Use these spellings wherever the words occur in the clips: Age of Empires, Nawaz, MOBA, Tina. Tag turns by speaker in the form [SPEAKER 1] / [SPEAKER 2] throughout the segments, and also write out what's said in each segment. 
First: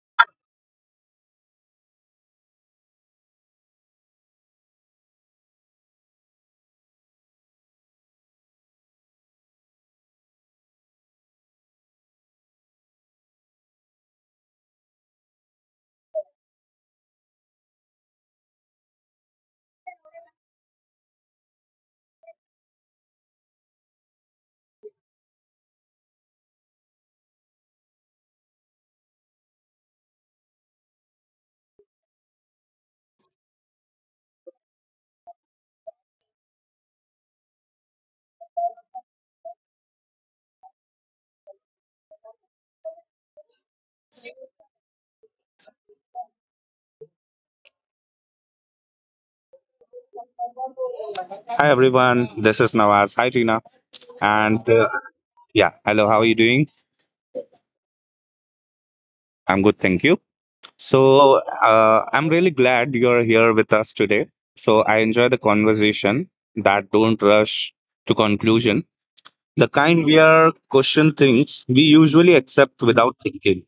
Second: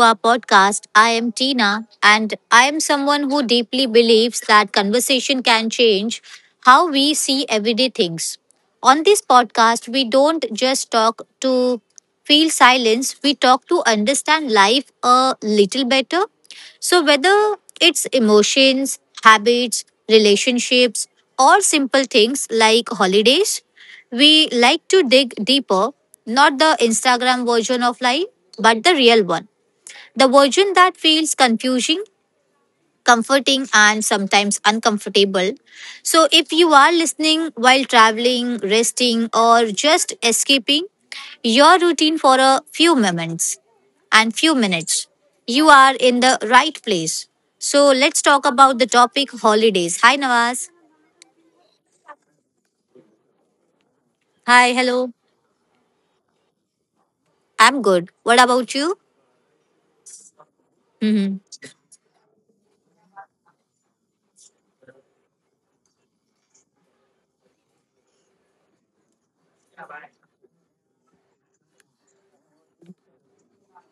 [SPEAKER 1] our podcast. I am Tina, and I am someone who deeply believes that conversation can change how we see everyday things. On this podcast, we don't just talk to feel silence, we talk to understand life a little better. So, whether it's emotions, habits, relationships, or simple things like holidays, we like to dig deeper, not the Instagram version of life, but the real one. The version that feels confusing, comforting, and sometimes uncomfortable. So, if you are listening while traveling, resting, or just escaping your routine for a few moments and few minutes, you are in the right place. So, let's talk about the topic holidays. Hi, Nawaz.
[SPEAKER 2] Hi everyone, this is Nawaz. Hi Tina.
[SPEAKER 1] Hi,
[SPEAKER 2] And
[SPEAKER 1] hello.
[SPEAKER 2] uh, yeah, hello, how are you doing?
[SPEAKER 1] I'm good. What about you?
[SPEAKER 2] I'm good, thank you.
[SPEAKER 1] Hmm.
[SPEAKER 2] I'm really glad you're here with us today. So I enjoy the conversation that don't rush to conclusion, the kind where question things we usually accept without thinking.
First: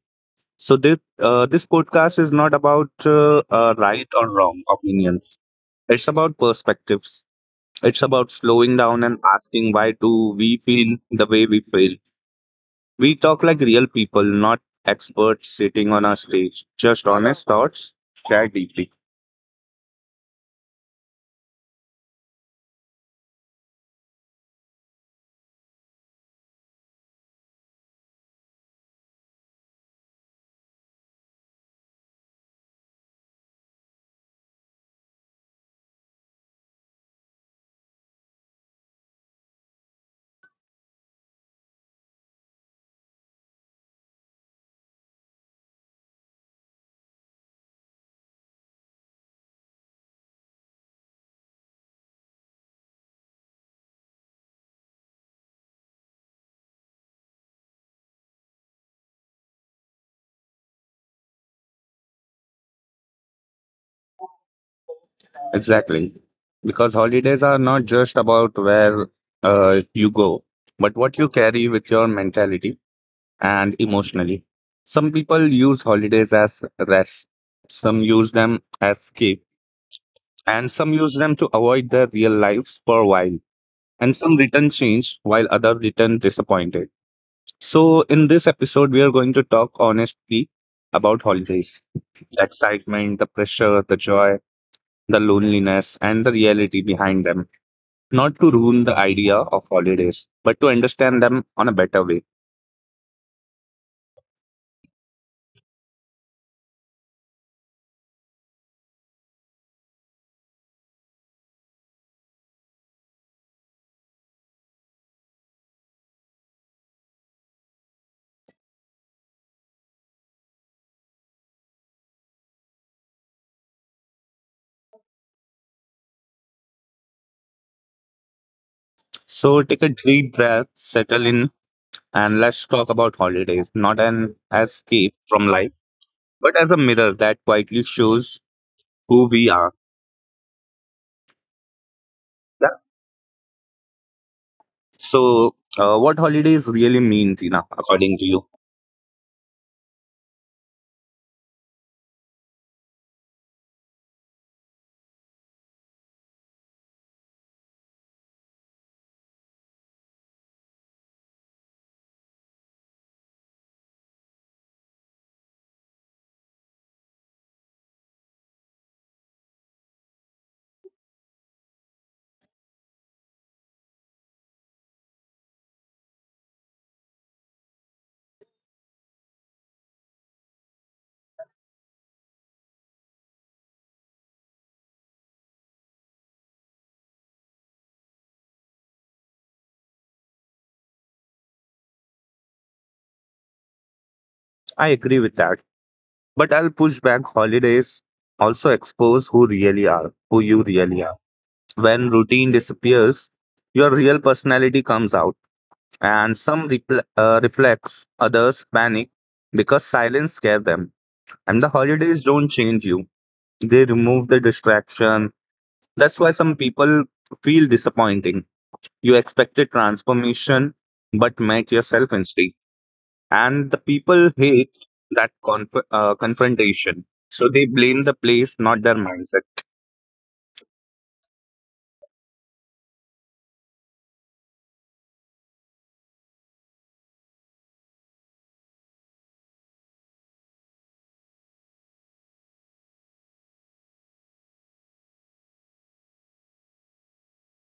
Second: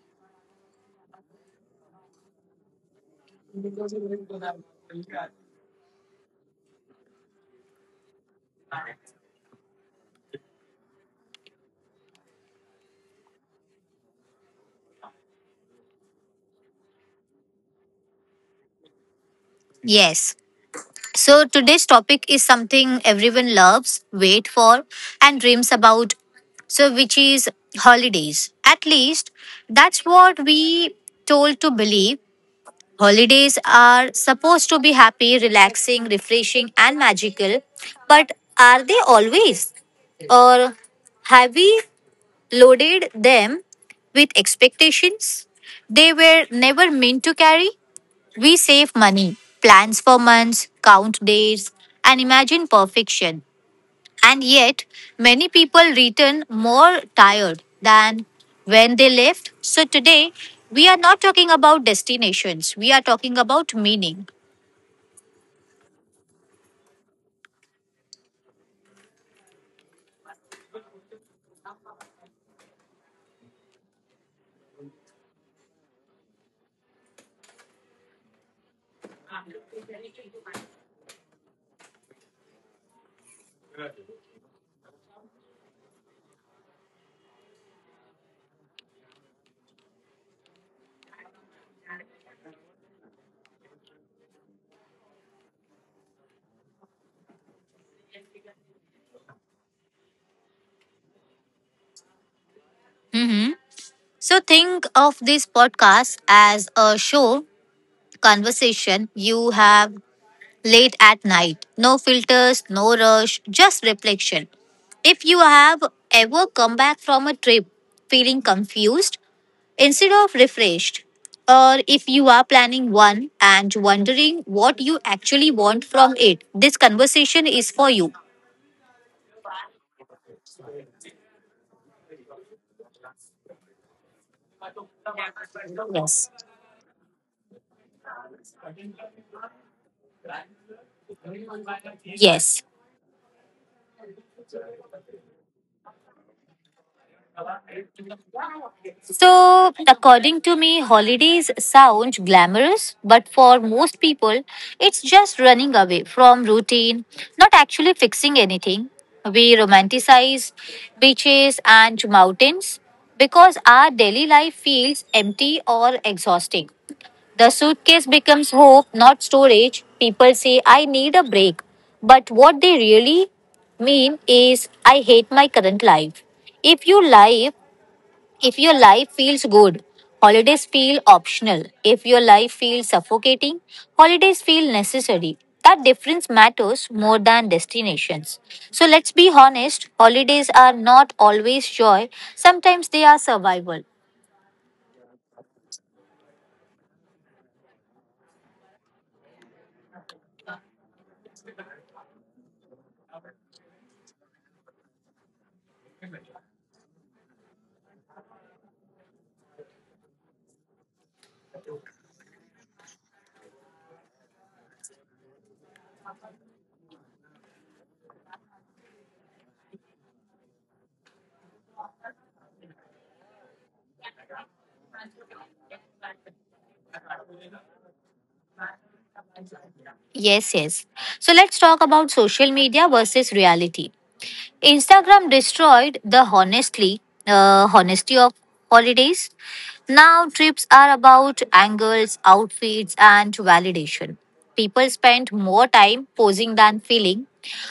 [SPEAKER 2] So this podcast is not about right or wrong opinions. It's about perspectives. It's about slowing down and asking why do we feel the way we feel. We talk like real people, not experts sitting on a stage. Just honest thoughts, shared deeply.
[SPEAKER 1] Yes. So today's topic is something everyone loves, wait for, and dreams about. So, which is holidays. At least that's what we told to believe. Holidays are supposed to be happy, relaxing, refreshing, and magical. But are they always? Or have we loaded them with expectations they were never meant to carry? We save money, plans for months, count days, and imagine perfection. And yet, many people return more tired than when they left. So, today, we are not talking about destinations, we are talking about meaning.
[SPEAKER 2] Exactly. Because holidays are not just about where you go, but what you carry with your mentality and emotionally. Some people use holidays as rest, some use them as escape, and some use them to avoid their real lives for a while. And some return changed, while others return disappointed. So, in this episode, we are going to talk honestly about holidays, the excitement, the pressure, the joy, the loneliness, and the reality behind them. Not to ruin the idea of holidays, but to understand them on a better way.
[SPEAKER 1] So, think of this podcast as a show conversation you have late at night. No filters, no rush, just reflection. If you have ever come back from a trip feeling confused instead of refreshed, or if you are planning one and wondering what you actually want from it, this conversation is for you.
[SPEAKER 2] So, take a deep breath, settle in, and let's talk about holidays not an escape from life, but as a mirror that quietly shows who we are.
[SPEAKER 1] Yes.
[SPEAKER 2] Yeah. So, what holidays really mean, Tina, according to you?
[SPEAKER 1] So, according to me, holidays sound glamorous, but for most people, it's just running away from routine, not actually fixing anything. We romanticize beaches and mountains because our daily life feels empty or exhausting. The suitcase becomes hope, not storage. People say, I need a break. But what they really mean is, I hate my current life. If your life if your life feels good, holidays feel optional. If your life feels suffocating, holidays feel necessary. That difference matters more than destinations. So let's be honest, holidays are not always joy, sometimes they are survival.
[SPEAKER 2] I agree with that. But I'll push back holidays also expose who really are, who you really are. When routine disappears, your real personality comes out, and some reflex, others panic because silence scare them. And the holidays don't change you; they remove the distraction. That's why some people feel disappointing. You expected transformation, but met yourself instead, and the people hate that confrontation, so they blame the place, not their mindset.
[SPEAKER 1] Yes, yes. So let's talk about social media versus reality. Instagram destroyed the honestly honesty of holidays. Now trips are about angles, outfits, and validation. People spend more time posing than feeling.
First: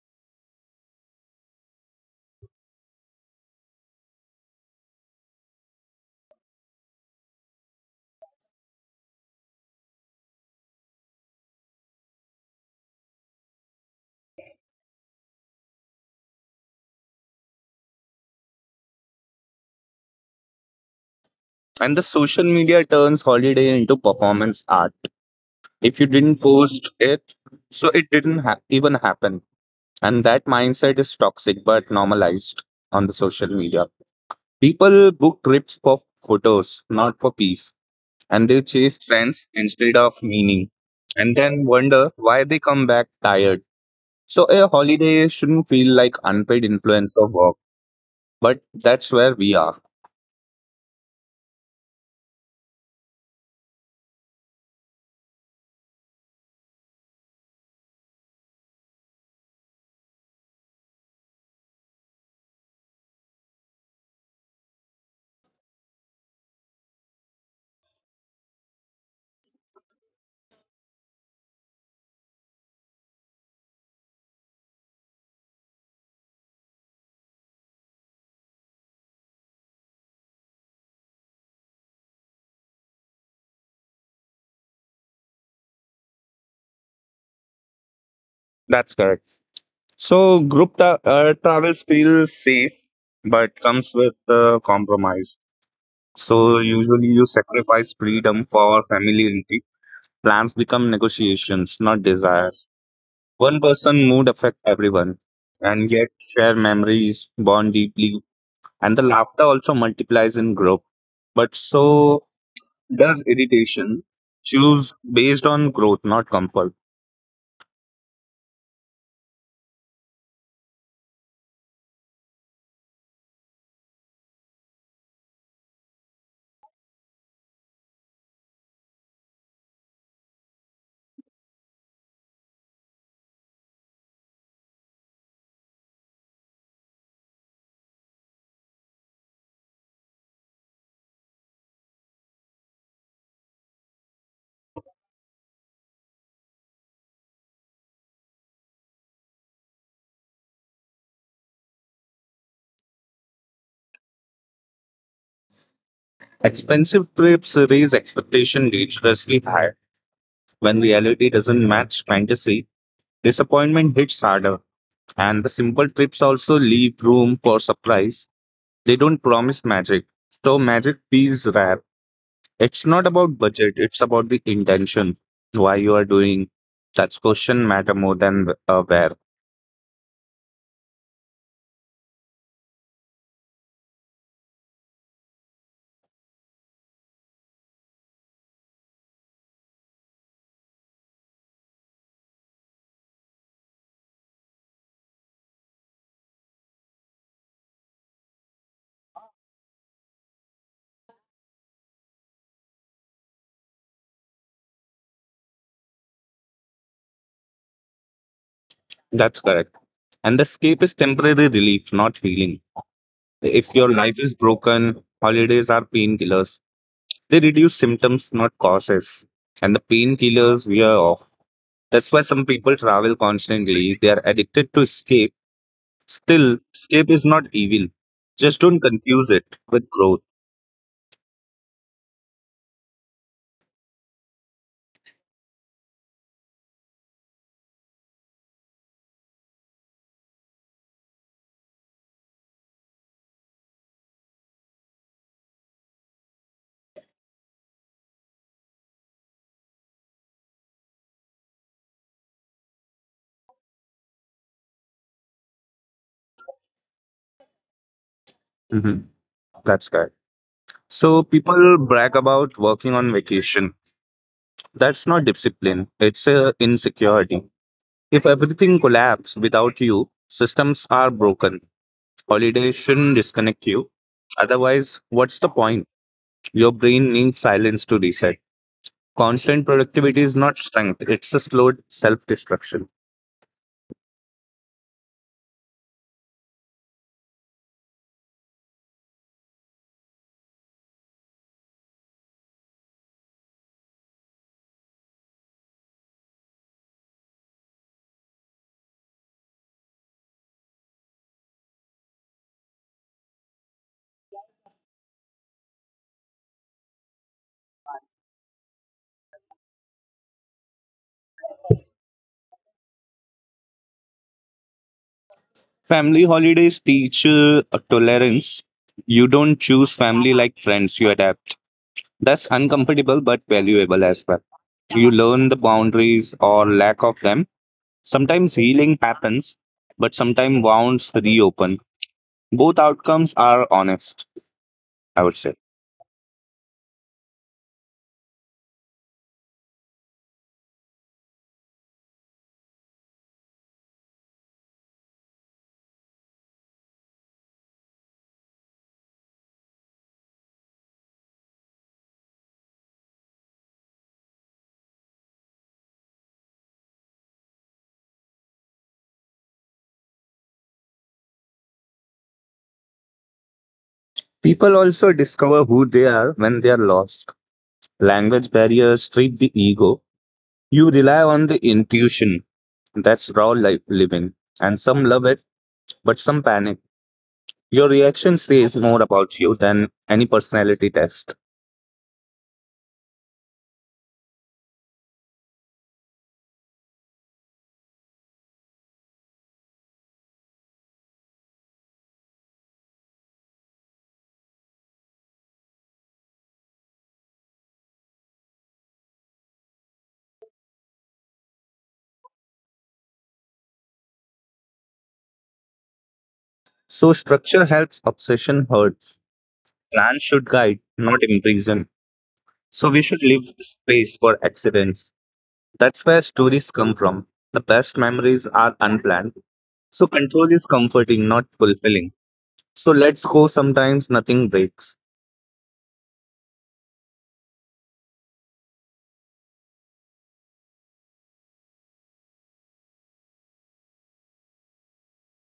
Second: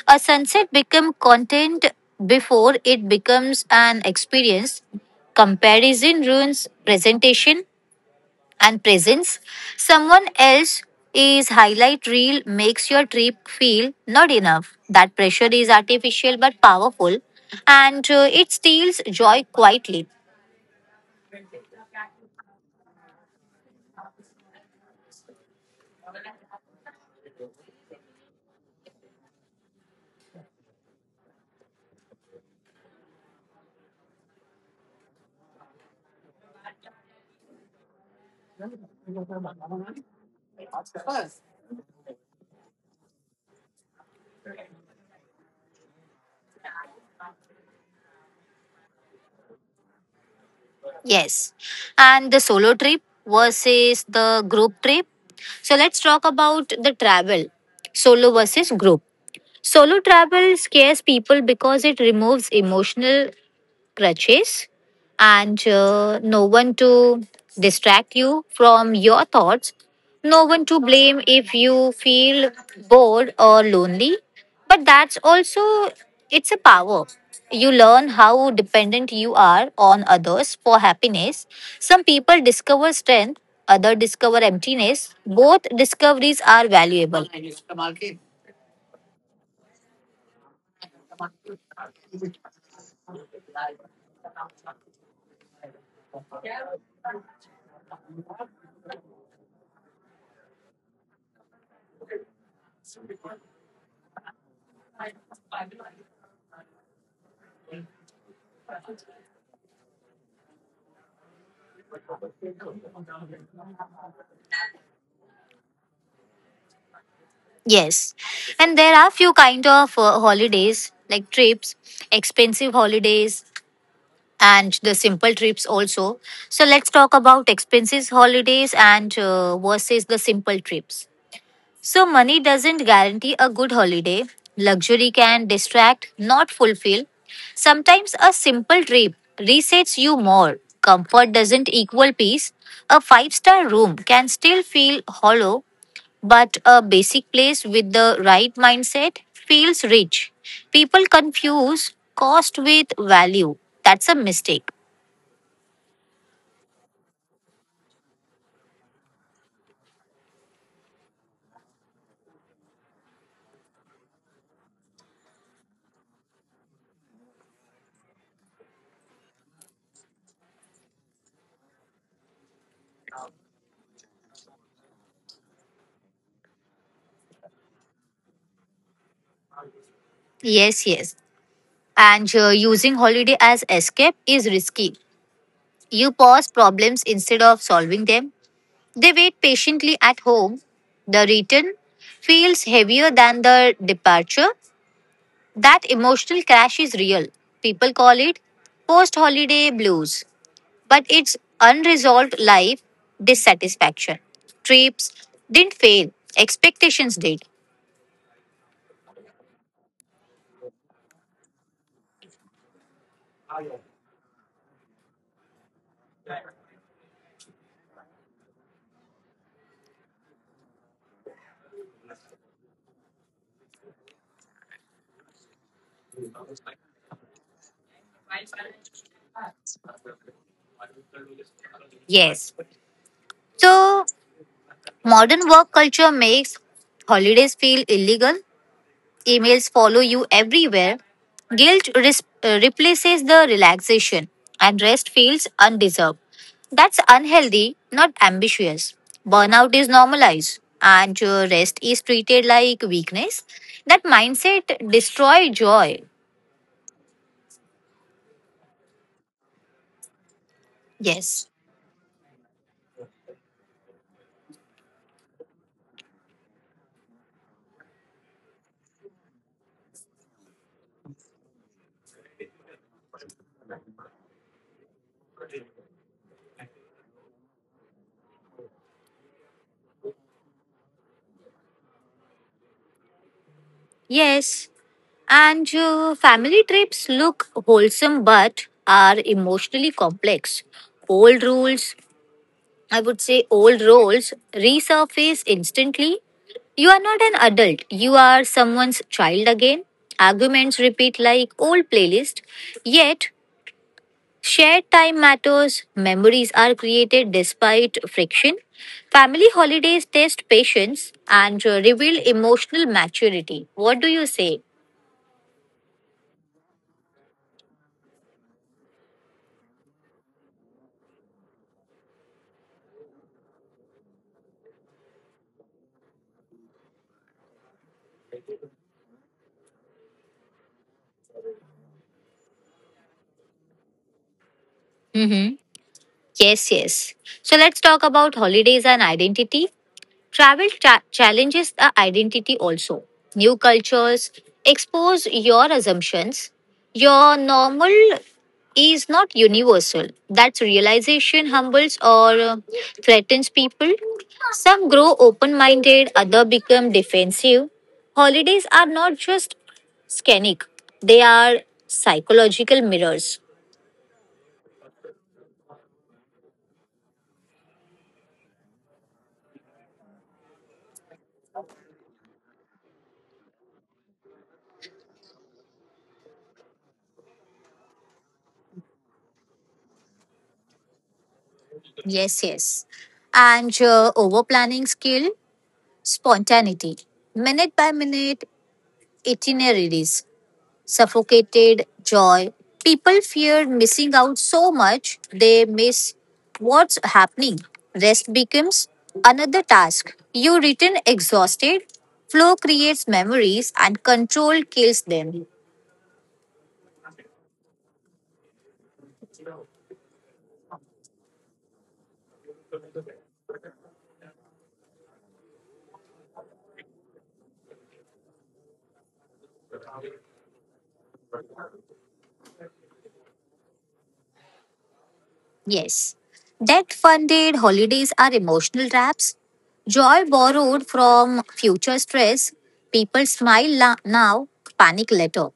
[SPEAKER 1] A sunset becomes content before it becomes an experience. Comparison ruins presentation and presence. Someone else is highlight reel makes your trip feel not enough. That pressure is artificial but powerful, and it steals joy quietly.
[SPEAKER 2] And the social media turns holiday into performance art. If you didn't post it, so it didn't ha- even happen, and that mindset is toxic but normalized on the social media. People book trips for photos, not for peace, and they chase trends instead of meaning, and then wonder why they come back tired. So a holiday shouldn't feel like unpaid influence of work, but that's where we are.
[SPEAKER 1] Yes. And the solo trip versus the group trip. So let's talk about the travel solo versus group. Solo travel scares people because it removes emotional crutches, and no one to distract you from your thoughts, no one to blame if you feel bored or lonely. But that's also it's a power. You learn how dependent you are on others for happiness. Some people discover strength, others discover emptiness. Both discoveries are valuable.
[SPEAKER 2] That's correct. So travels feel safe, but comes with compromise. So usually you sacrifice freedom for familiarity. Plans become negotiations, not desires. One person mood affect everyone, and yet share memories, bond deeply, and the laughter also multiplies in group. But so does irritation. Choose based on growth, not comfort?
[SPEAKER 1] Yes, and there are few kind of holidays like trips, expensive holidays, and the simple trips also. So let's talk about expensive holidays and versus the simple trips. So, money doesn't guarantee a good holiday. Luxury can distract, not fulfill. Sometimes a simple trip resets you more. Comfort doesn't equal peace. A five-star room can still feel hollow, but a basic place with the right mindset feels rich. People confuse cost with value. That's a mistake.
[SPEAKER 2] Expensive trips raise expectation dangerously high. When reality doesn't match fantasy, disappointment hits harder. And the simple trips also leave room for surprise. They don't promise magic. So magic feels rare. It's not about budget, it's about the intention. Why you are doing, that's question matter more than where.
[SPEAKER 1] Yes, yes. And using holiday as escape is risky. You pause problems instead of solving them. They wait patiently at home. The return feels heavier than the departure. That emotional crash is real. People call it post holiday blues, but it's unresolved life dissatisfaction. Trips didn't fail, expectations did.
[SPEAKER 2] That's correct. And the escape is temporary relief, not healing. If your life is broken, holidays are painkillers. They reduce symptoms, not causes. And the painkillers wear off. That's why some people travel constantly. They are addicted to escape. Still, escape is not evil. Just don't confuse it with growth.
[SPEAKER 1] Yes. So, modern work culture makes holidays feel illegal. Emails follow you everywhere. Guilt replaces the relaxation, and rest feels undeserved. That's unhealthy, not ambitious. Burnout is normalized, and rest is treated like weakness. That mindset destroys joy.
[SPEAKER 2] Mhm. That's correct. So
[SPEAKER 1] Yes.
[SPEAKER 2] people brag about working on vacation. That's not discipline. It's a insecurity. If everything collapses without you, systems are broken. Holidays shouldn't disconnect you. Otherwise, what's the point? Your brain needs silence to reset. Constant productivity is not strength, it's a slow self destruction.
[SPEAKER 1] Yes. And family trips look wholesome but are emotionally complex. Old rules, I would say old roles resurface instantly. You are not an adult, you are someone's child again. Arguments repeat like old playlist. Yet, shared time matters, memories are created despite friction. Family holidays test patience and reveal emotional maturity. What do you say?
[SPEAKER 2] Family holidays teach tolerance. You don't choose family like friends, you adapt. That's uncomfortable but valuable as well. You learn the boundaries or lack of them. Sometimes healing happens, but sometimes wounds reopen. Both outcomes are honest, I would say.
[SPEAKER 1] Mm-hmm. Yes, yes. So let's talk about holidays and identity. Travel challenges the identity also. New cultures expose your assumptions. Your normal is not universal. That realization humbles or threatens people. Some grow open minded, others become defensive. Holidays are not just scenic, they are psychological mirrors.
[SPEAKER 2] People also discover who they are when they are lost. Language barriers strip the ego. You rely on the intuition. That's raw life living. And some love it, but some panic. Your reaction says more about you than any personality test.
[SPEAKER 1] Yes, yes. And over planning skill, spontaneity. Minute by minute, itineraries suffocated joy. People feared missing out so much they miss what's happening. Rest becomes another task. You return exhausted. Flow creates memories and control kills them.
[SPEAKER 2] So structure helps, obsession hurts. Plan should guide, not imprison. So we should leave space for accidents. That's where stories come from. The best memories are unplanned. So control is comforting, not fulfilling. So let's go sometimes nothing breaks.
[SPEAKER 1] Yes. Debt funded holidays are emotional traps. Joy borrowed from future stress. People smile now, panic later.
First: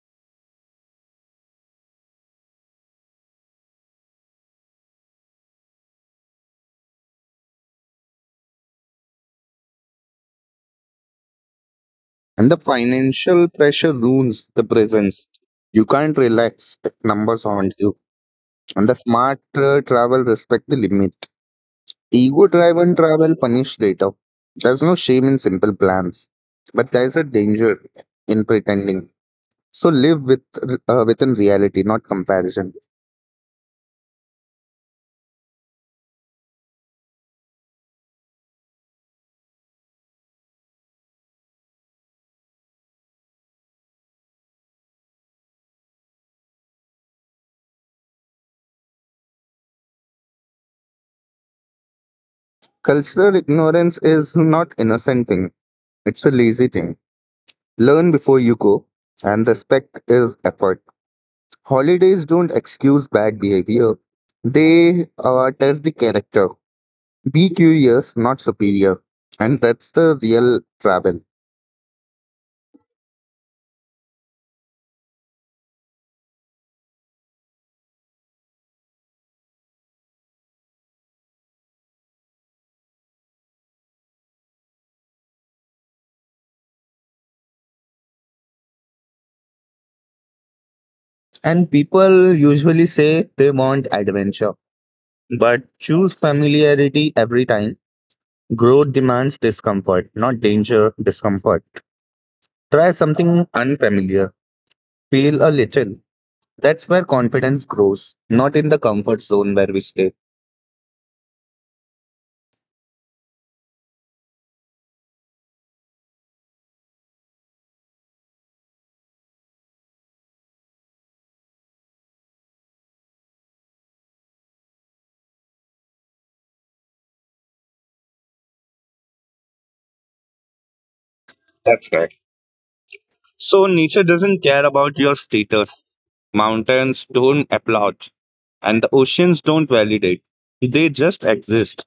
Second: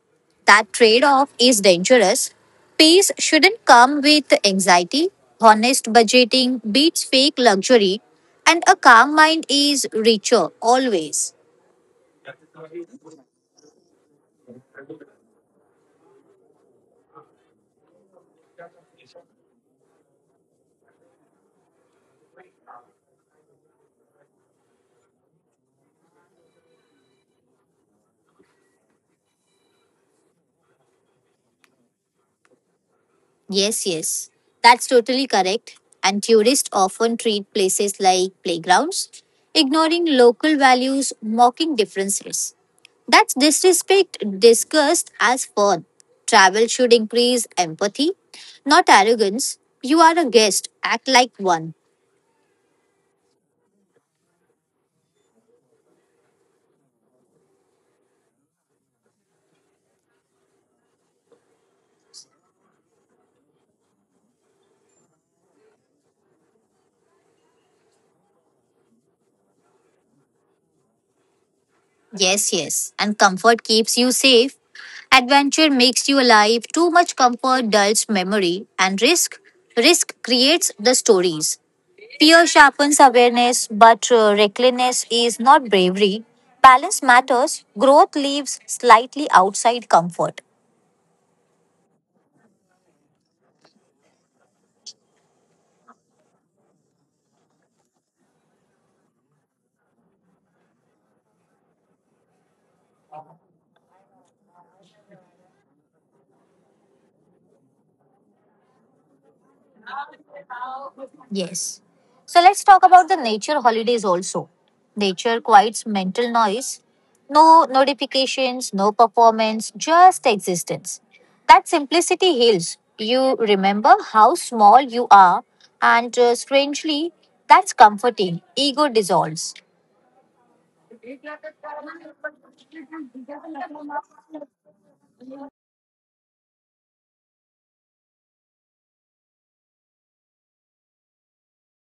[SPEAKER 1] That trade off is dangerous. Peace shouldn't come with anxiety. Honest budgeting beats fake luxury, and a calm mind is richer always.
[SPEAKER 2] And the financial pressure ruins the presence. You can't relax if numbers haunt you. And the smart travel respect the limit. Ego driven travel punish later. There's no shame in simple plans, but there's a danger in pretending. So live with within reality, not comparison.
[SPEAKER 1] Yes, yes, that's totally correct. And tourists often treat places like playgrounds, ignoring local values, mocking differences. That's disrespect discussed as fun. Travel should increase empathy, not arrogance. You are a guest, act like one.
[SPEAKER 2] Cultural ignorance is not innocent thing. It's a lazy thing. Learn before you go, and respect is effort. Holidays don't excuse bad behavior, they test the character. Be curious, not superior. And that's the real travel.
[SPEAKER 1] Yes, yes. And comfort keeps you safe. Adventure makes you alive. Too much comfort dulls memory. And risk creates the stories. Fear sharpens awareness, but recklessness is not bravery. Balance matters. Growth lives slightly outside comfort.
[SPEAKER 2] And people usually say they want adventure, but choose familiarity every time. Growth demands discomfort, not danger, discomfort. Try something unfamiliar, feel a little. That's where confidence grows, not in the comfort zone where we stay.
[SPEAKER 1] Yes. So let's talk about the nature holidays also. Nature quiets mental noise. No notifications, no performance, just existence. That simplicity heals. You remember how small you are, and strangely, that's comforting. Ego dissolves.
[SPEAKER 2] That's right. So nature doesn't care about your status. Mountains don't applaud, and the oceans don't validate. They just exist.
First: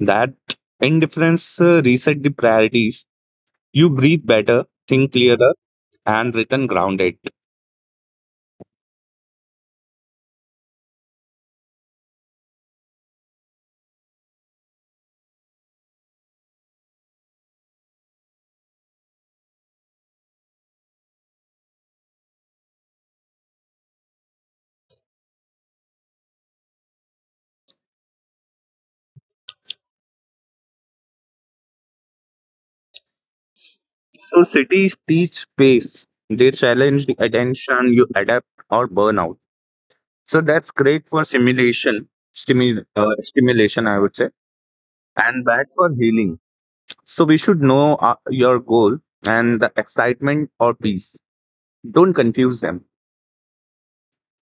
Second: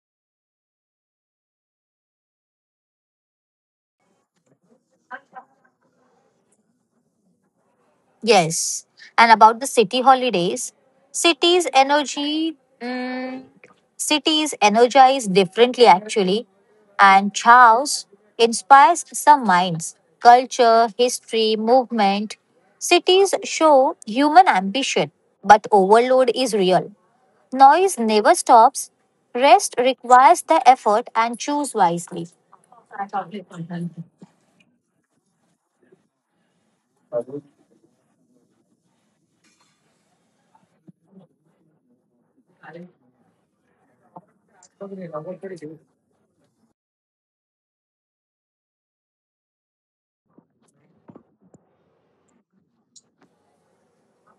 [SPEAKER 2] That indifference reset the priorities. You breathe better, think clearer, and return grounded.
[SPEAKER 1] Yes. And about the city holidays, cities' energy Cities energize differently, actually, and chaos inspires some minds. Culture, history, movement. Cities show human ambition, but overload is real. Noise never stops. Rest requires the effort and choose wisely.
[SPEAKER 2] So cities teach space. They challenge the attention. You adapt or burn out. So that's great for simulation, stimulation, I would say, and bad for healing. So we should know your goal and the excitement or peace. Don't confuse them.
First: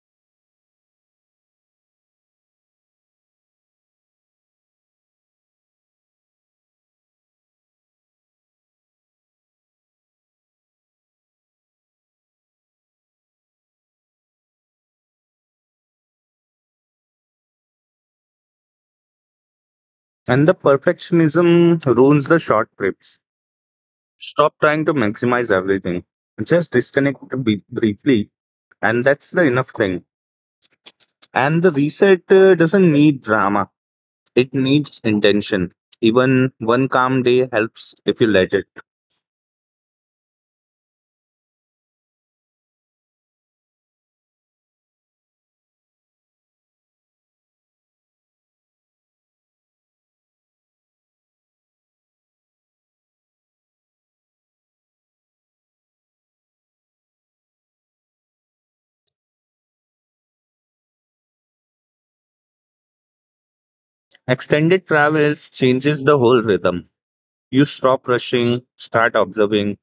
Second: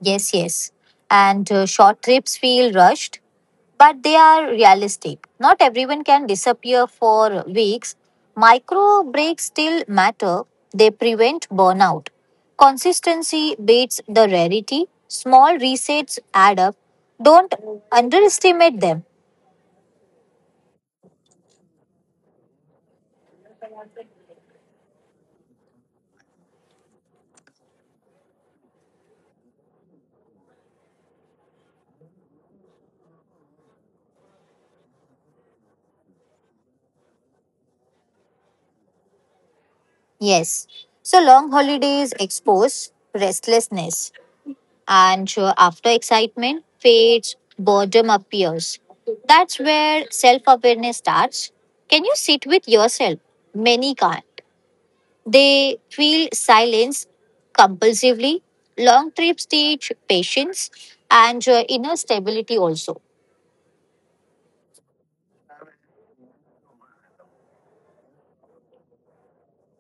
[SPEAKER 1] Yes, yes. And short trips feel rushed, but they are realistic. Not everyone can disappear for weeks. Micro breaks still matter, they prevent burnout. Consistency beats the rarity. Small resets add up. Don't underestimate them.
[SPEAKER 2] And the perfectionism ruins the short trips. Stop trying to maximize everything. Just disconnect briefly, and that's the enough thing. And the reset doesn't need drama, it needs intention. Even one calm day helps if you let it.
[SPEAKER 1] Yes. So long holidays expose restlessness. And sure, after excitement fades, boredom appears. That's where self awareness starts. Can you sit with yourself? Many can't. They feel silence compulsively. Long trips teach patience and inner stability also.
[SPEAKER 2] Extended travels changes the whole rhythm. You stop rushing, start observing.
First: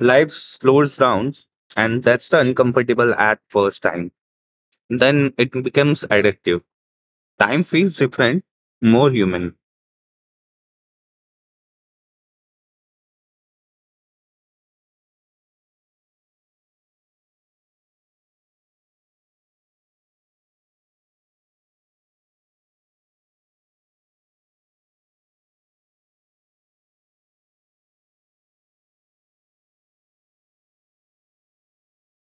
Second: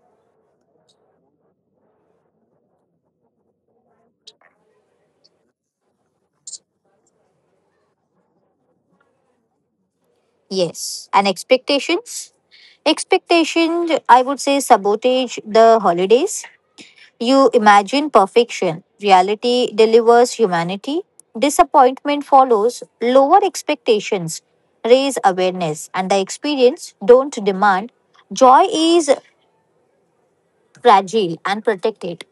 [SPEAKER 2] Life slows down, and that's the uncomfortable at first time. Then it becomes addictive. Time feels different, more human.
[SPEAKER 1] Yes. And expectations? Expectation, I would say, sabotage the holidays. You imagine perfection. Reality delivers humanity. Disappointment follows. Lower expectations raise awareness, and the experience don't demand. Joy is fragile and protected.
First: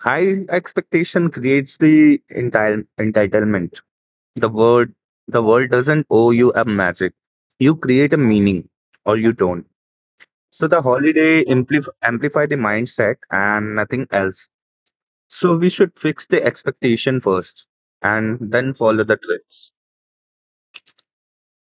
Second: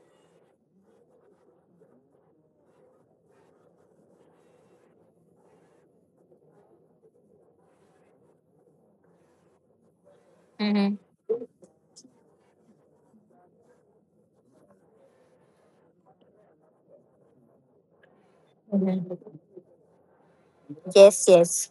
[SPEAKER 2] High expectation creates the entitlement. The word, the world doesn't owe you a magic. You create a meaning, or you don't. So the
[SPEAKER 1] Mhm.
[SPEAKER 2] holiday amplify the mindset and nothing else. So we should fix the expectation first, and then follow the trends.
[SPEAKER 1] Yes, yes.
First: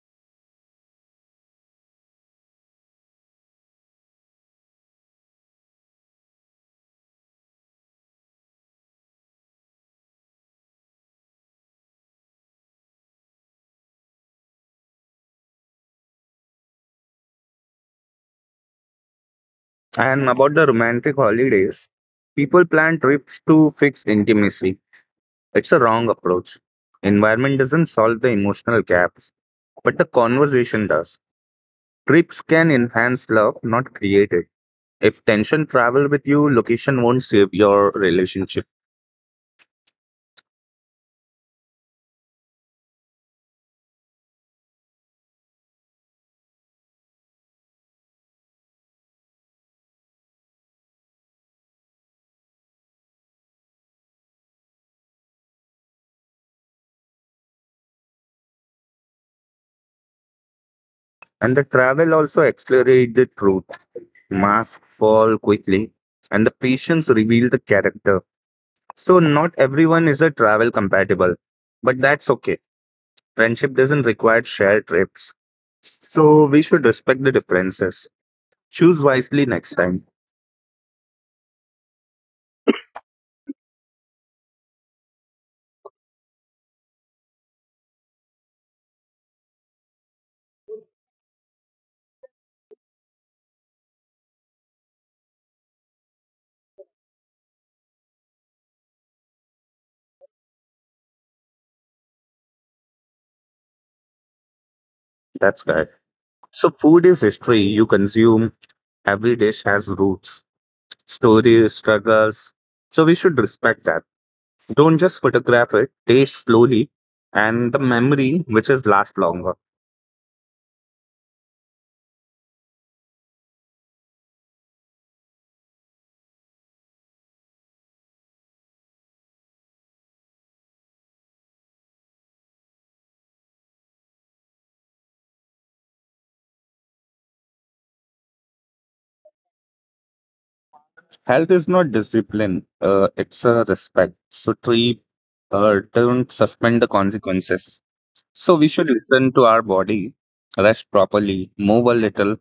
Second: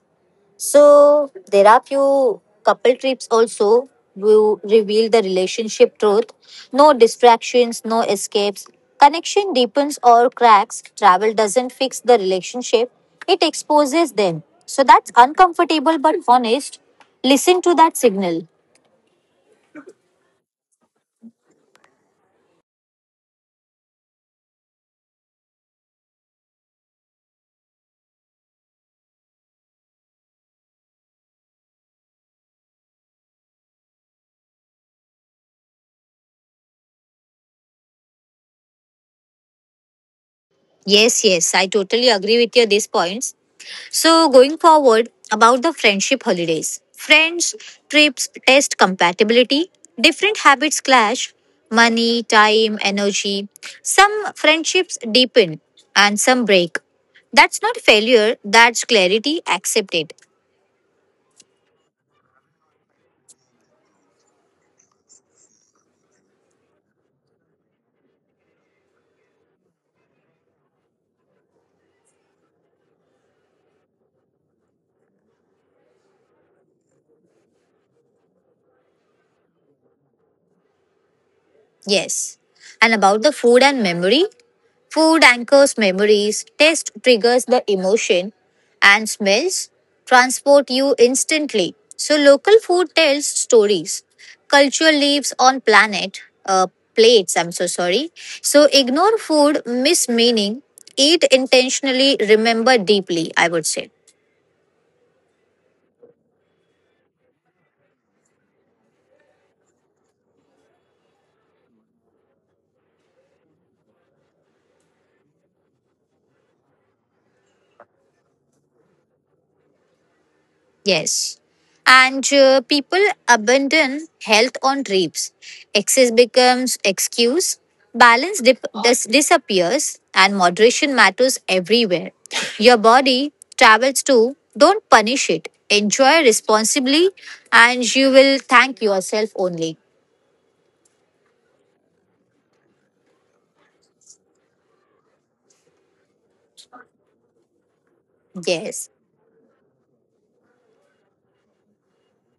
[SPEAKER 1] So there are few couple trips also will reveal the relationship truth. No distractions, no escapes. Connection deepens or cracks. Travel doesn't fix the relationship. It exposes them. So that's uncomfortable but honest. Listen to that signal.
[SPEAKER 2] And about the romantic holidays, people plan trips to fix intimacy. It's a wrong approach. Environment doesn't solve the emotional gaps, but the conversation does. Trips can enhance love, not create it. If tension travel with you, location won't save your relationship.
[SPEAKER 1] Yes, yes, I totally agree with your these points. So, going forward about the friendship holidays, friends trips test compatibility. Different habits clash money, time, energy. Some friendships deepen and some break. That's not failure, that's clarity accepted.
[SPEAKER 2] And the travel also accelerate the truth. Masks fall quickly, and the patience reveal the character. So not everyone is a travel compatible, but that's okay. Friendship doesn't require shared trips. So we should respect the differences. Choose wisely next time.
[SPEAKER 1] Yes. And about the food and memory, food anchors memories, taste triggers the emotion, and smells transport you instantly. So local food tells stories. Culture lives on planet uh, plates. I'm so sorry. So ignore food, miss meaning, eat intentionally, remember deeply. I would say.
[SPEAKER 2] That's correct. So food is history you consume. Every dish has roots, stories, struggles. So we should respect that. Don't just photograph it, taste slowly, and the memory which is last longer.
[SPEAKER 1] Yes. And people abandon health on trips. Excess becomes excuse, balance disappears, and moderation matters everywhere. Your body travels too. Don't punish it. Enjoy responsibly, and you will thank yourself only.
[SPEAKER 2] Health is not discipline, it's a respect. So treat, don't suspend the consequences. So we should
[SPEAKER 1] Yes.
[SPEAKER 2] listen to our body, rest properly, move a little,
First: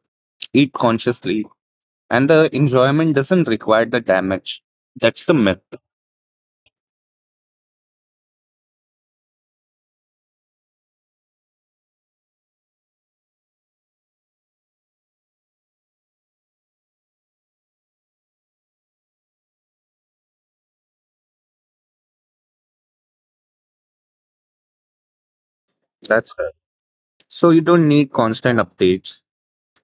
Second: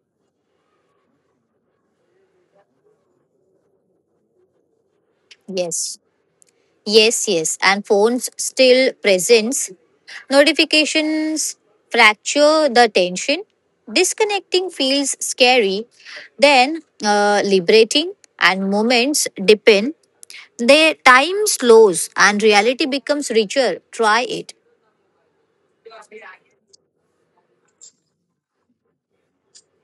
[SPEAKER 2] eat consciously, and the enjoyment doesn't require the damage. That's the myth.
[SPEAKER 1] Yes. Yes, yes, and phones still presence. Notifications fracture the tension. Disconnecting feels scary, then liberating, and moments depend. Their time slows and reality becomes richer. Try it.
[SPEAKER 2] That's correct. So you don't need constant updates.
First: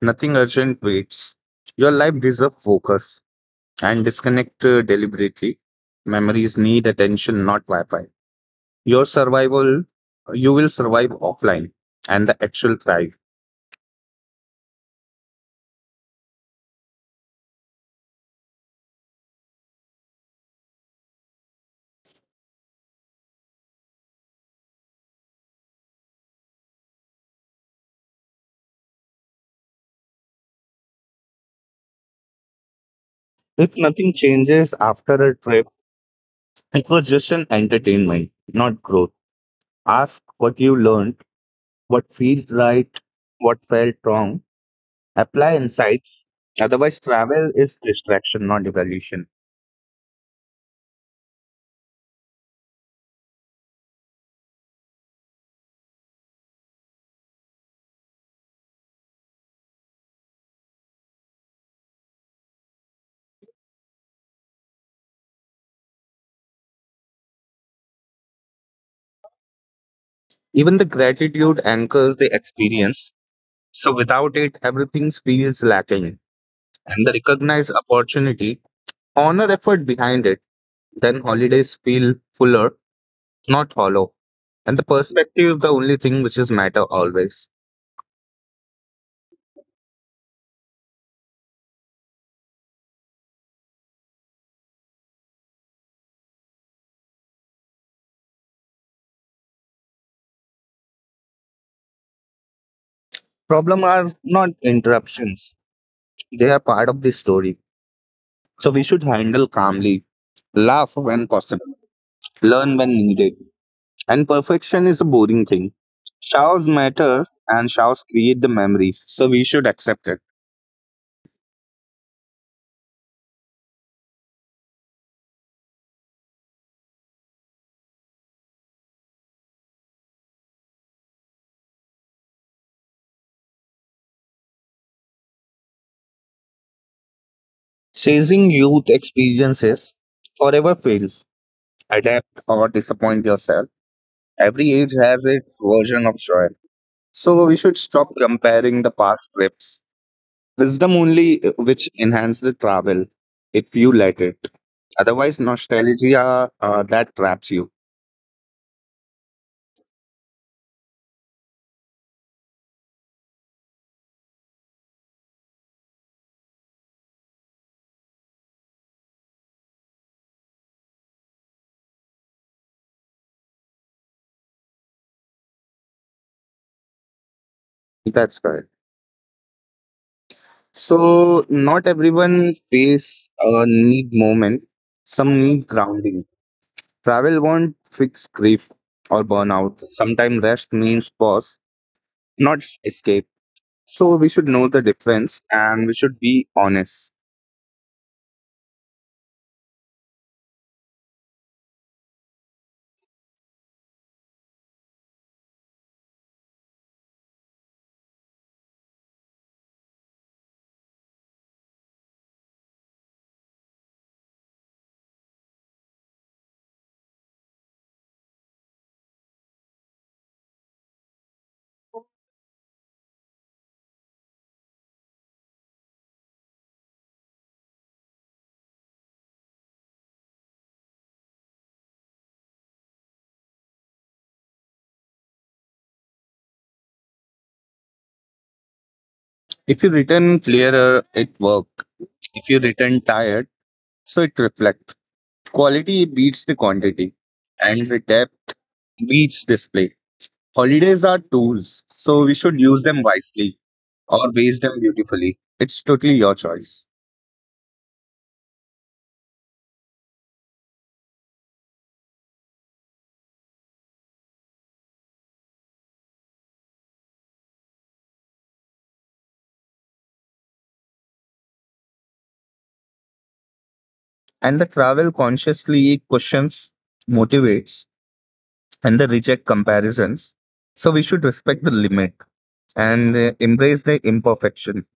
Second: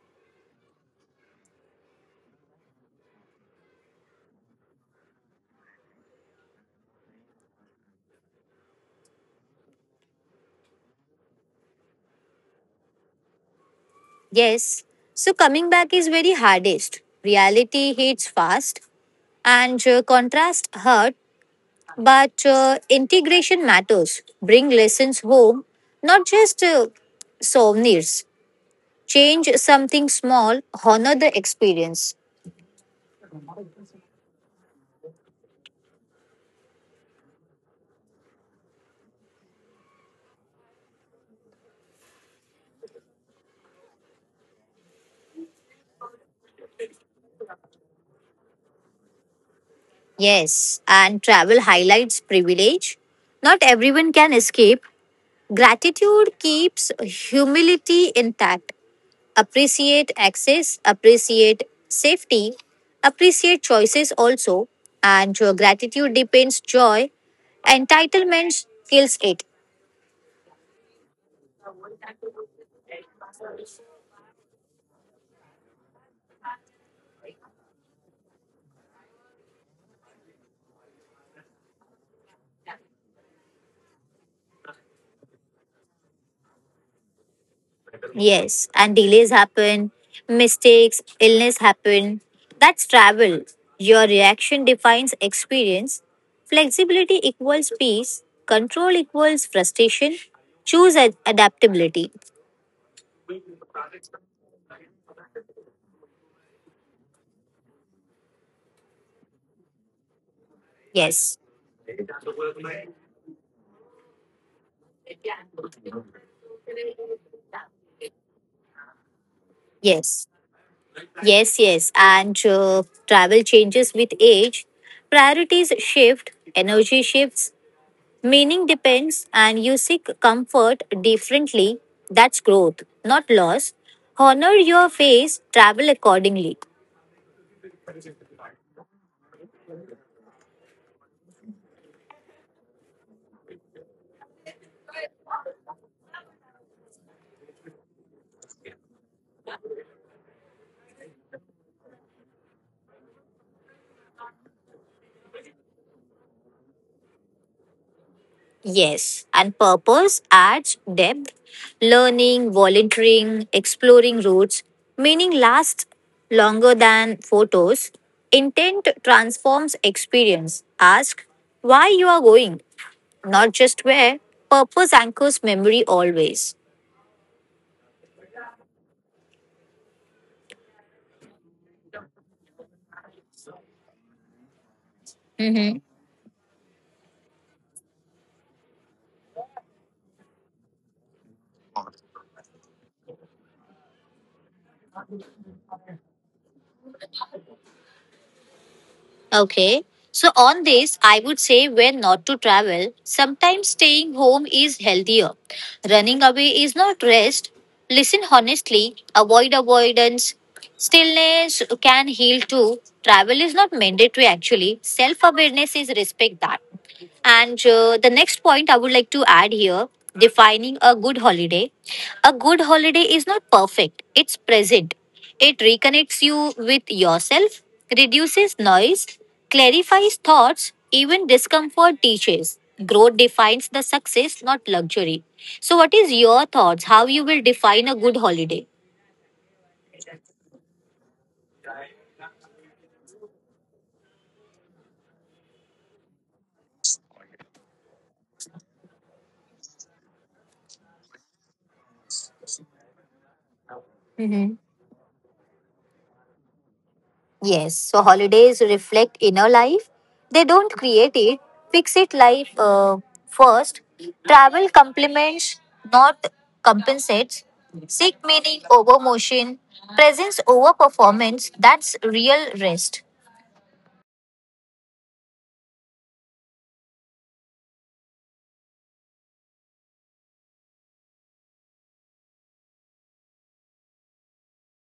[SPEAKER 2] Nothing urgent waits. Your life deserves focus, and disconnect deliberately. Memories need attention, not Wi-Fi. Your survival, you will survive offline, and the actual thrive.
[SPEAKER 1] Yes. So coming back is very hardest. Reality hits fast and contrast hurts. But integration matters. Bring lessons home, not just souvenirs. Change something small, honor the experience.
[SPEAKER 2] If nothing changes after a trip, it was just an entertainment, not growth. Ask what you learned, what feels right, what felt wrong. Apply insights. Otherwise, travel is distraction, not evolution.
[SPEAKER 1] Yes, and travel highlights privilege. Not everyone can escape. Gratitude keeps humility intact. Appreciate access, appreciate safety, appreciate choices also. And your gratitude depends joy. Entitlement kills it.
[SPEAKER 2] Even the gratitude anchors the experience. So without it, everything feels lacking. And the recognize opportunity, honor effort behind it. Then holidays feel fuller, not hollow. And the perspective is the only thing which is matter always.
[SPEAKER 1] Yes, and delays happen, mistakes, illness happen. That's travel. Your reaction defines experience. Flexibility equals peace, control equals frustration. Choose adaptability.
[SPEAKER 2] Problem are not interruptions. They are part of the story. So we should handle calmly. Laugh when
[SPEAKER 1] Yes,
[SPEAKER 2] possible. Learn when needed. And perfection is a boring thing. Showers matters and showers create the memory, so we should accept it.
[SPEAKER 1] yes, yes, yes. And travel changes with age. Priorities shift, energy shifts, meaning depends, and you seek comfort differently. That's growth, not loss. Honor your phase, travel accordingly.
[SPEAKER 2] Chasing youth experiences forever fails. Adapt or disappoint yourself. Every age has its version of joy. So we should stop comparing the past trips. Wisdom only which enhance the travel if you let it. Otherwise, nostalgia that traps you.
[SPEAKER 1] Yes, and purpose adds depth, learning, volunteering, exploring routes. Meaning lasts longer than photos. Intent transforms experience. Ask why you are going, not just where. Purpose anchors memory always.
[SPEAKER 2] That's correct. So not everyone face a need moment. Some need grounding. Travel won't fix grief or burnout. Sometimes rest means pause, not s- escape. So we should know the difference and we should be honest.
[SPEAKER 1] Okay. So, on this, I would say when not to travel, sometimes staying home is healthier. Running away is not rest. Listen honestly, avoid avoidance. Stillness can heal too. Travel is not mandatory actually. Self awareness is respect that. And the next point I would like to add here defining a good holiday. A good holiday is not perfect, it's present. It reconnects you with yourself, reduces noise, clarifies thoughts, even discomfort teaches. Growth defines the success, not luxury. So, what is your thoughts? How you will define a good holiday?
[SPEAKER 2] If you return clearer, it worked. If you return tired, so it reflects. Quality beats the quantity, and the depth beats display. Holidays are tools, so we should use them wisely, or
[SPEAKER 1] Mm-hmm.
[SPEAKER 2] waste them beautifully. It's totally your choice.
[SPEAKER 1] Yes, so holidays reflect inner life. They don't create it, fix it life first. Travel complements, not compensates. Seek meaning over motion, presence over performance. That's real rest.
[SPEAKER 2] And the travel consciously questions, motivates, and the reject comparisons. So we should respect the limit and embrace the imperfection.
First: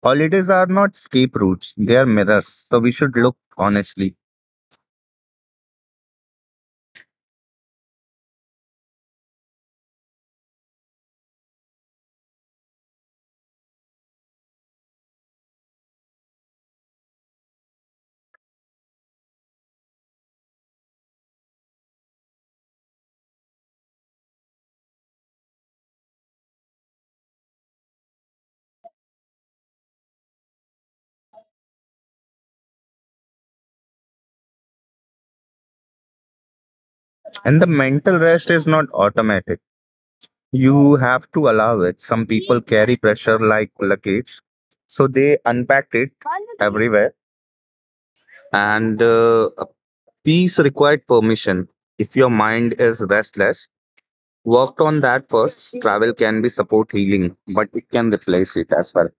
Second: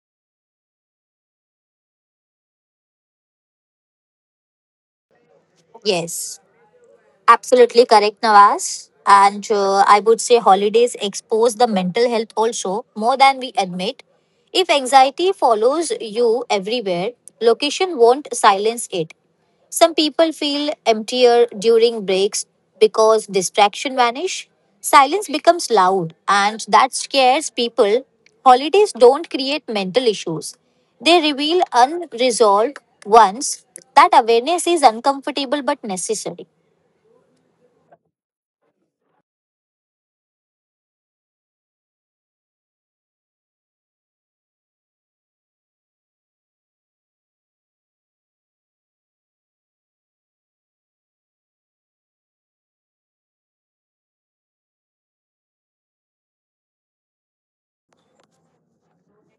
[SPEAKER 2] Holidays are not escape routes, they are mirrors. So we should look honestly.
[SPEAKER 1] Yes. Absolutely correct, Nawaz. And I would say holidays expose the mental health also more than we admit. If anxiety follows you everywhere, location won't silence it. Some people feel emptier during breaks because distraction vanish. Silence becomes loud and that scares people. Holidays don't create mental issues. They reveal unresolved ones. That awareness is uncomfortable but necessary.
[SPEAKER 2] And the mental rest is not automatic. You have to allow it. Some people carry pressure like luggage. So they unpacked it everywhere and peace required permission. If your mind is restless, work on that first. Travel can be support healing, but it can replace it as well.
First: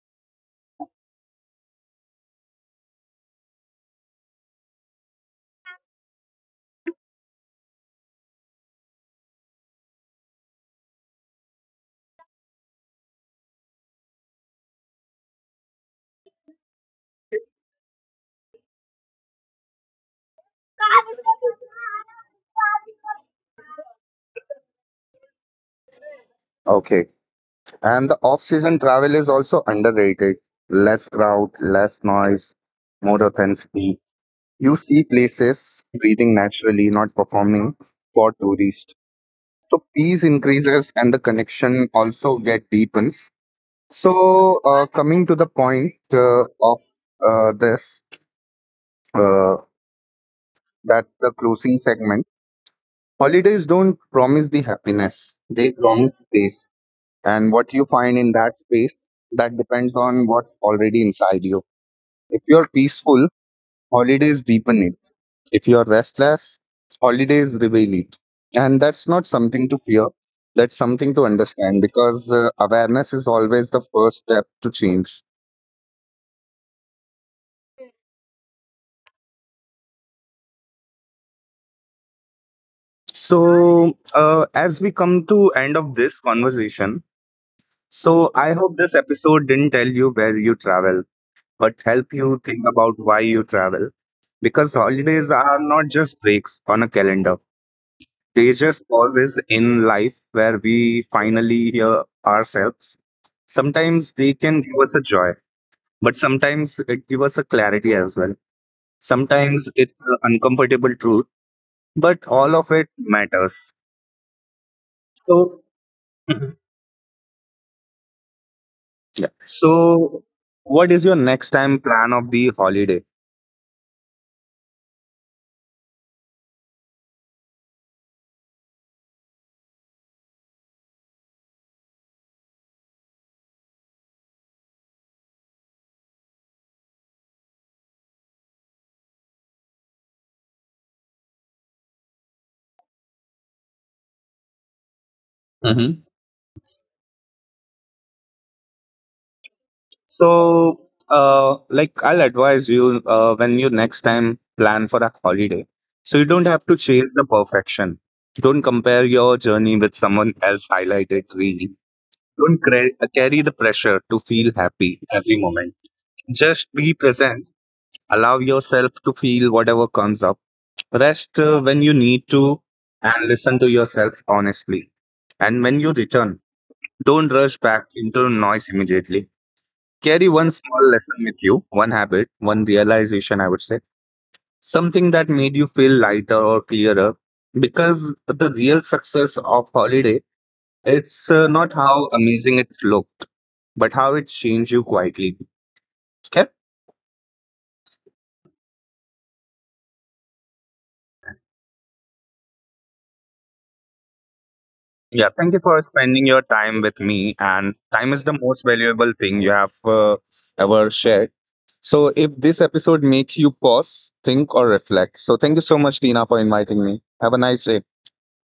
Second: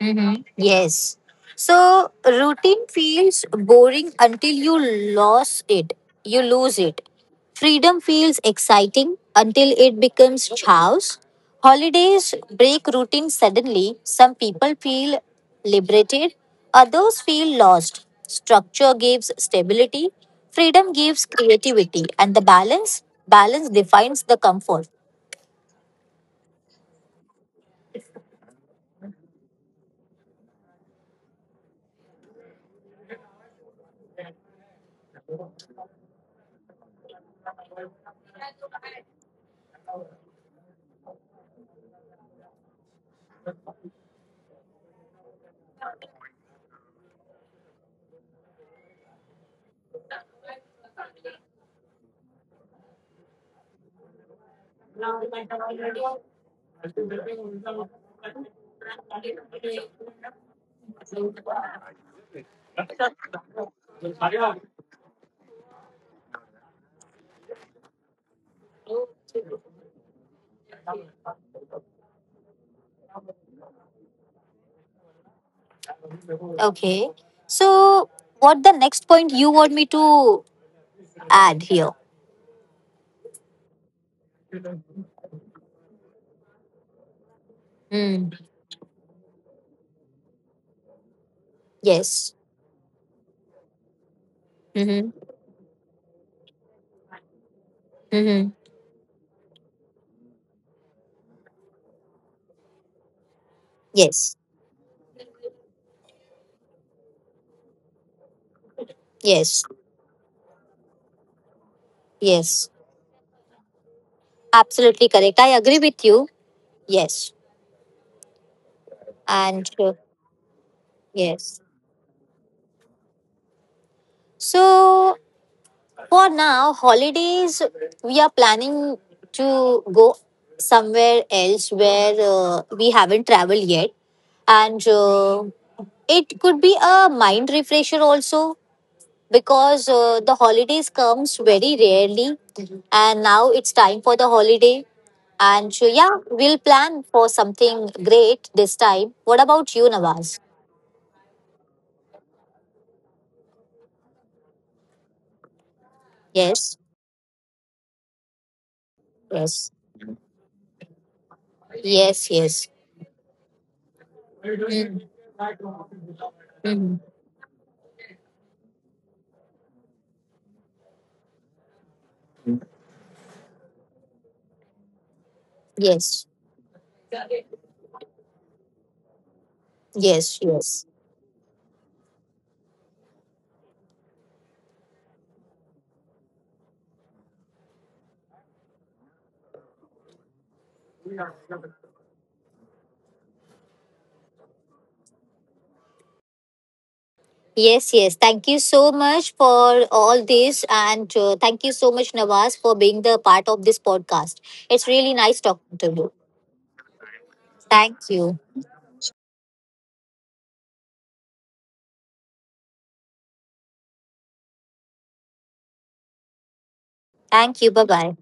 [SPEAKER 1] Mm-hmm. Yes. So routine feels boring until you lose it. You lose it. Freedom feels exciting until it becomes chaos. Holidays break routine suddenly. Some people feel liberated, others feel lost. Structure gives stability, freedom gives creativity, and the balance defines the comfort.
[SPEAKER 2] Okay. And the off season travel is also underrated. Less crowd, less noise, more authenticity. You see places breathing naturally, not performing for tourists. So peace increases and the connection also get deepens. So coming to the point of this, uh, that's the closing segment. Holidays don't promise the happiness, they promise space. And what you find in that space, that depends on what's already inside you. If you're peaceful, holidays deepen it. If you're restless, holidays reveal it. And that's not something to fear, that's something to understand, because awareness is always the first step to change.
[SPEAKER 1] Okay. So what the next point you want me to add here.
[SPEAKER 2] So, as we come to end of this conversation, so I
[SPEAKER 1] Mm.
[SPEAKER 2] hope this episode didn't tell you where you travel, but help you
[SPEAKER 1] Yes.
[SPEAKER 2] think about why you travel. Because holidays
[SPEAKER 1] Mm-hmm.
[SPEAKER 2] are not just breaks on a calendar, they
[SPEAKER 1] Mm-hmm.
[SPEAKER 2] just pauses in life where we finally hear ourselves. Sometimes they
[SPEAKER 1] Yes.
[SPEAKER 2] can give us a joy, but sometimes it gives us a clarity as well. Sometimes
[SPEAKER 1] Yes.
[SPEAKER 2] it's an uncomfortable truth, but all of it
[SPEAKER 1] Yes.
[SPEAKER 2] matters.
[SPEAKER 1] Absolutely correct.
[SPEAKER 2] So,
[SPEAKER 1] I agree with you.
[SPEAKER 2] mhm,
[SPEAKER 1] Yes.
[SPEAKER 2] yeah.
[SPEAKER 1] And
[SPEAKER 2] So, what is your next time
[SPEAKER 1] yes.
[SPEAKER 2] plan of the holiday?
[SPEAKER 1] So for now, holidays, we are planning to go somewhere else where we haven't traveled yet. And it could be a mind refresher also because the holidays comes very rarely and now it's time for the holiday. And
[SPEAKER 2] Mhm.
[SPEAKER 1] yeah, we'll plan for something great this time. What about you, Nawaz?
[SPEAKER 2] So, like I'll advise you when you next time plan for a holiday. So you don't have to
[SPEAKER 1] Yes,
[SPEAKER 2] chase the perfection. Don't compare your journey
[SPEAKER 1] yes,
[SPEAKER 2] with someone else highlighted really.
[SPEAKER 1] yes,
[SPEAKER 2] Don't
[SPEAKER 1] yes.
[SPEAKER 2] cra- uh, carry the pressure to feel happy
[SPEAKER 1] Mm.
[SPEAKER 2] every moment. Just be
[SPEAKER 1] Mhm.
[SPEAKER 2] present. Allow yourself to feel whatever comes up. Rest when you need to, and listen to yourself honestly. And when you return,
[SPEAKER 1] Yes,
[SPEAKER 2] don't rush back into noise immediately. Carry one
[SPEAKER 1] yes,
[SPEAKER 2] small
[SPEAKER 1] yes.
[SPEAKER 2] lesson with you, one habit, one realization, I would say, something that made you feel lighter or clearer. Because the real success of holiday, it's not how amazing it looked, but how it changed you quietly. Okay.
[SPEAKER 1] Yes, yes. Thank you so much for all this. And thank you so much, Nawaz, for being the part of this podcast. It's
[SPEAKER 2] Yeah.
[SPEAKER 1] really
[SPEAKER 2] Thank you
[SPEAKER 1] nice
[SPEAKER 2] for
[SPEAKER 1] talking to
[SPEAKER 2] spending
[SPEAKER 1] you.
[SPEAKER 2] your time with me. And time
[SPEAKER 1] Thank
[SPEAKER 2] is the
[SPEAKER 1] you.
[SPEAKER 2] most valuable thing you have ever shared. So if this episode makes you pause, think, or reflect. So thank you so much, Tina, for inviting me. Have a nice day.
[SPEAKER 1] Thank you. Bye bye.